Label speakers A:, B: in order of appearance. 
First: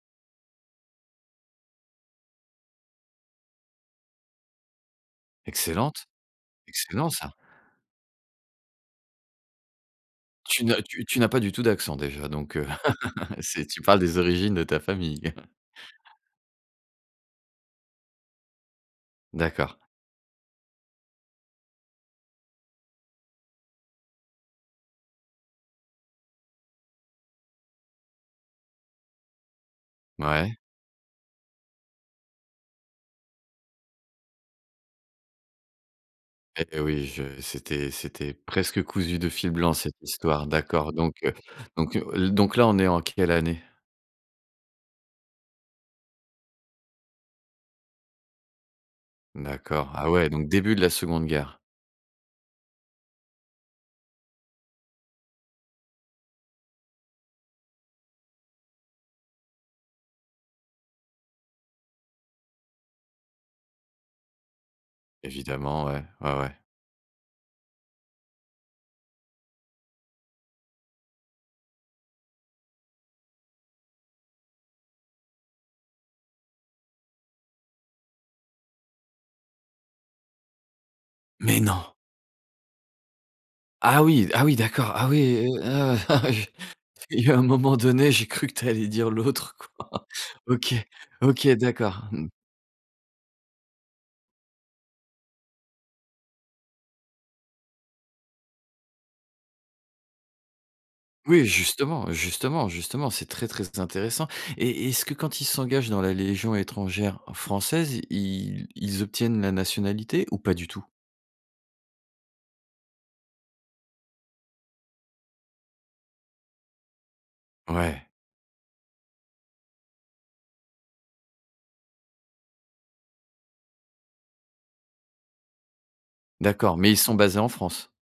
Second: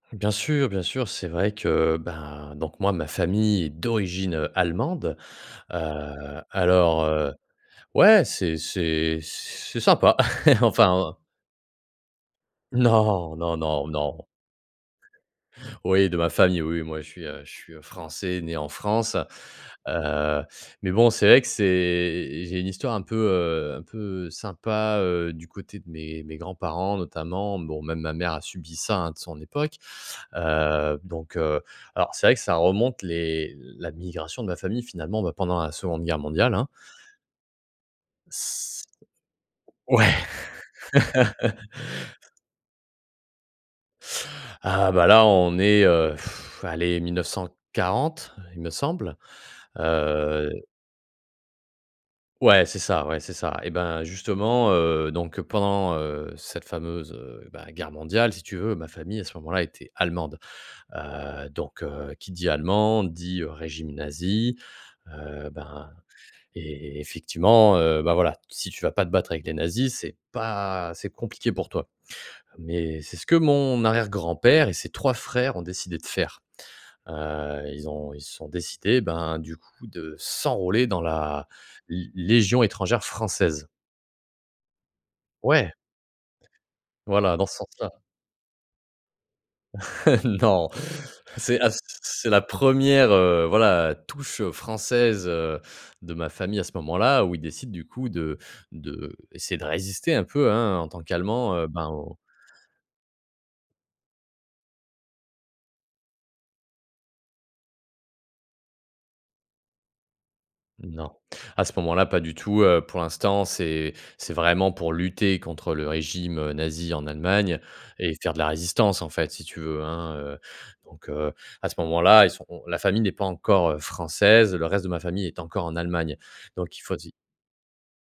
A: Bien sûr, bien sûr. C'est vrai que, ben, donc moi, ma famille est d'origine, heu, allemande.
B: Excellente,
A: Heu, alors,
B: excellent,
A: heu,
B: ça.
A: ouais, c'est c'est c'est sympa.
B: Tu n'as tu
A: Enfin, heu
B: tu n'as pas du tout d'accent déjà, donc, heu,
A: Non, non,
B: c'est tu
A: non,
B: parles des
A: non.
B: origines de ta famille.
A: Oui, de ma famille. Oui, moi, je suis, heu, je suis, heu, français, né en France.
B: D'accord.
A: Heu, mais bon, c'est vrai que c'est j'ai une histoire un peu, heu, un peu sympa, heu, du côté de mes de mes grands-parents, notamment. Bon, même ma mère a subi ça, hein, de son époque.
B: Mouais.
A: Heu, donc, heu, alors c'est vrai que ça remonte les l la migration de ma famille, finalement, bah, pendant la 2de guerre mondiale, hein.
B: Et oui, je c'était c'était presque
A: C
B: cousu de fil blanc, cette
A: Ouais.
B: histoire. D'accord, donc, heu, donc, heu, l donc là, on est en quelle année?
A: Ah, bah, là, on est, heu, allez, 1940, il me semble,
B: D'accord, ah ouais, donc
A: heu.
B: début de la 2de guerre.
A: Ouais, c'est ça. Ouais, c'est ça. Eh ben, justement, heu, donc pendant, heu, cette fameuse, heu, bah, guerre mondiale, si tu veux, ma famille, à ce moment-là, était allemande. Heu, donc, heu, qui dit allemand, dit, heu, régime nazi. Heu,
B: Évidemment,
A: ben
B: ouais, ouais, ouais.
A: et effectivement, heu, bah, voilà, si tu vas pas te battre avec les nazis, c'est pas c'est compliqué pour toi, mais c'est ce que mon arrière-grand-père et ses 3 frères ont décidé de faire. Heu, ils ont ils se sont décidés, ben, du coup, de s'enrôler dans la
B: Mais non!
A: l légion étrangère française.
B: Ah oui! Ah oui, d'accord. Ah oui, et
A: Ouais!
B: heu, ah ouais je il y a
A: Voilà,
B: un
A: dans ce
B: moment
A: sens-là.
B: donné, j'ai cru que tu allais dire l'autre, quoi.
A: Non,
B: OK, OK,
A: c'est à c
B: d'accord. Mmh
A: c'est la 1re, heu, voilà, touche française, heu, de ma famille, à ce moment-là, où ils décident, du coup, de d'essayer de résister un peu, hein, en tant
B: Oui,
A: qu'allemands, heu, ben,
B: justement,
A: au
B: justement, justement, c'est très, très intéressant, et est-ce que quand ils s'engagent dans la légion étrangère française, ils ils obtiennent la nationalité ou pas du tout?
A: Non, à ce moment-là, pas du tout, heu. Pour l'instant, c'est c'est vraiment pour lutter contre le régime, heu, nazi en Allemagne
B: Ouais.
A: et faire de la résistance, en fait, si tu veux, hein, heu, donc, heu, à ce moment-là, ils sont on la famille n'est pas encore, heu, française. Le reste de ma famille est encore en Allemagne, donc
B: D'accord,
A: il
B: mais
A: faut
B: ils
A: s'i
B: sont basés en France?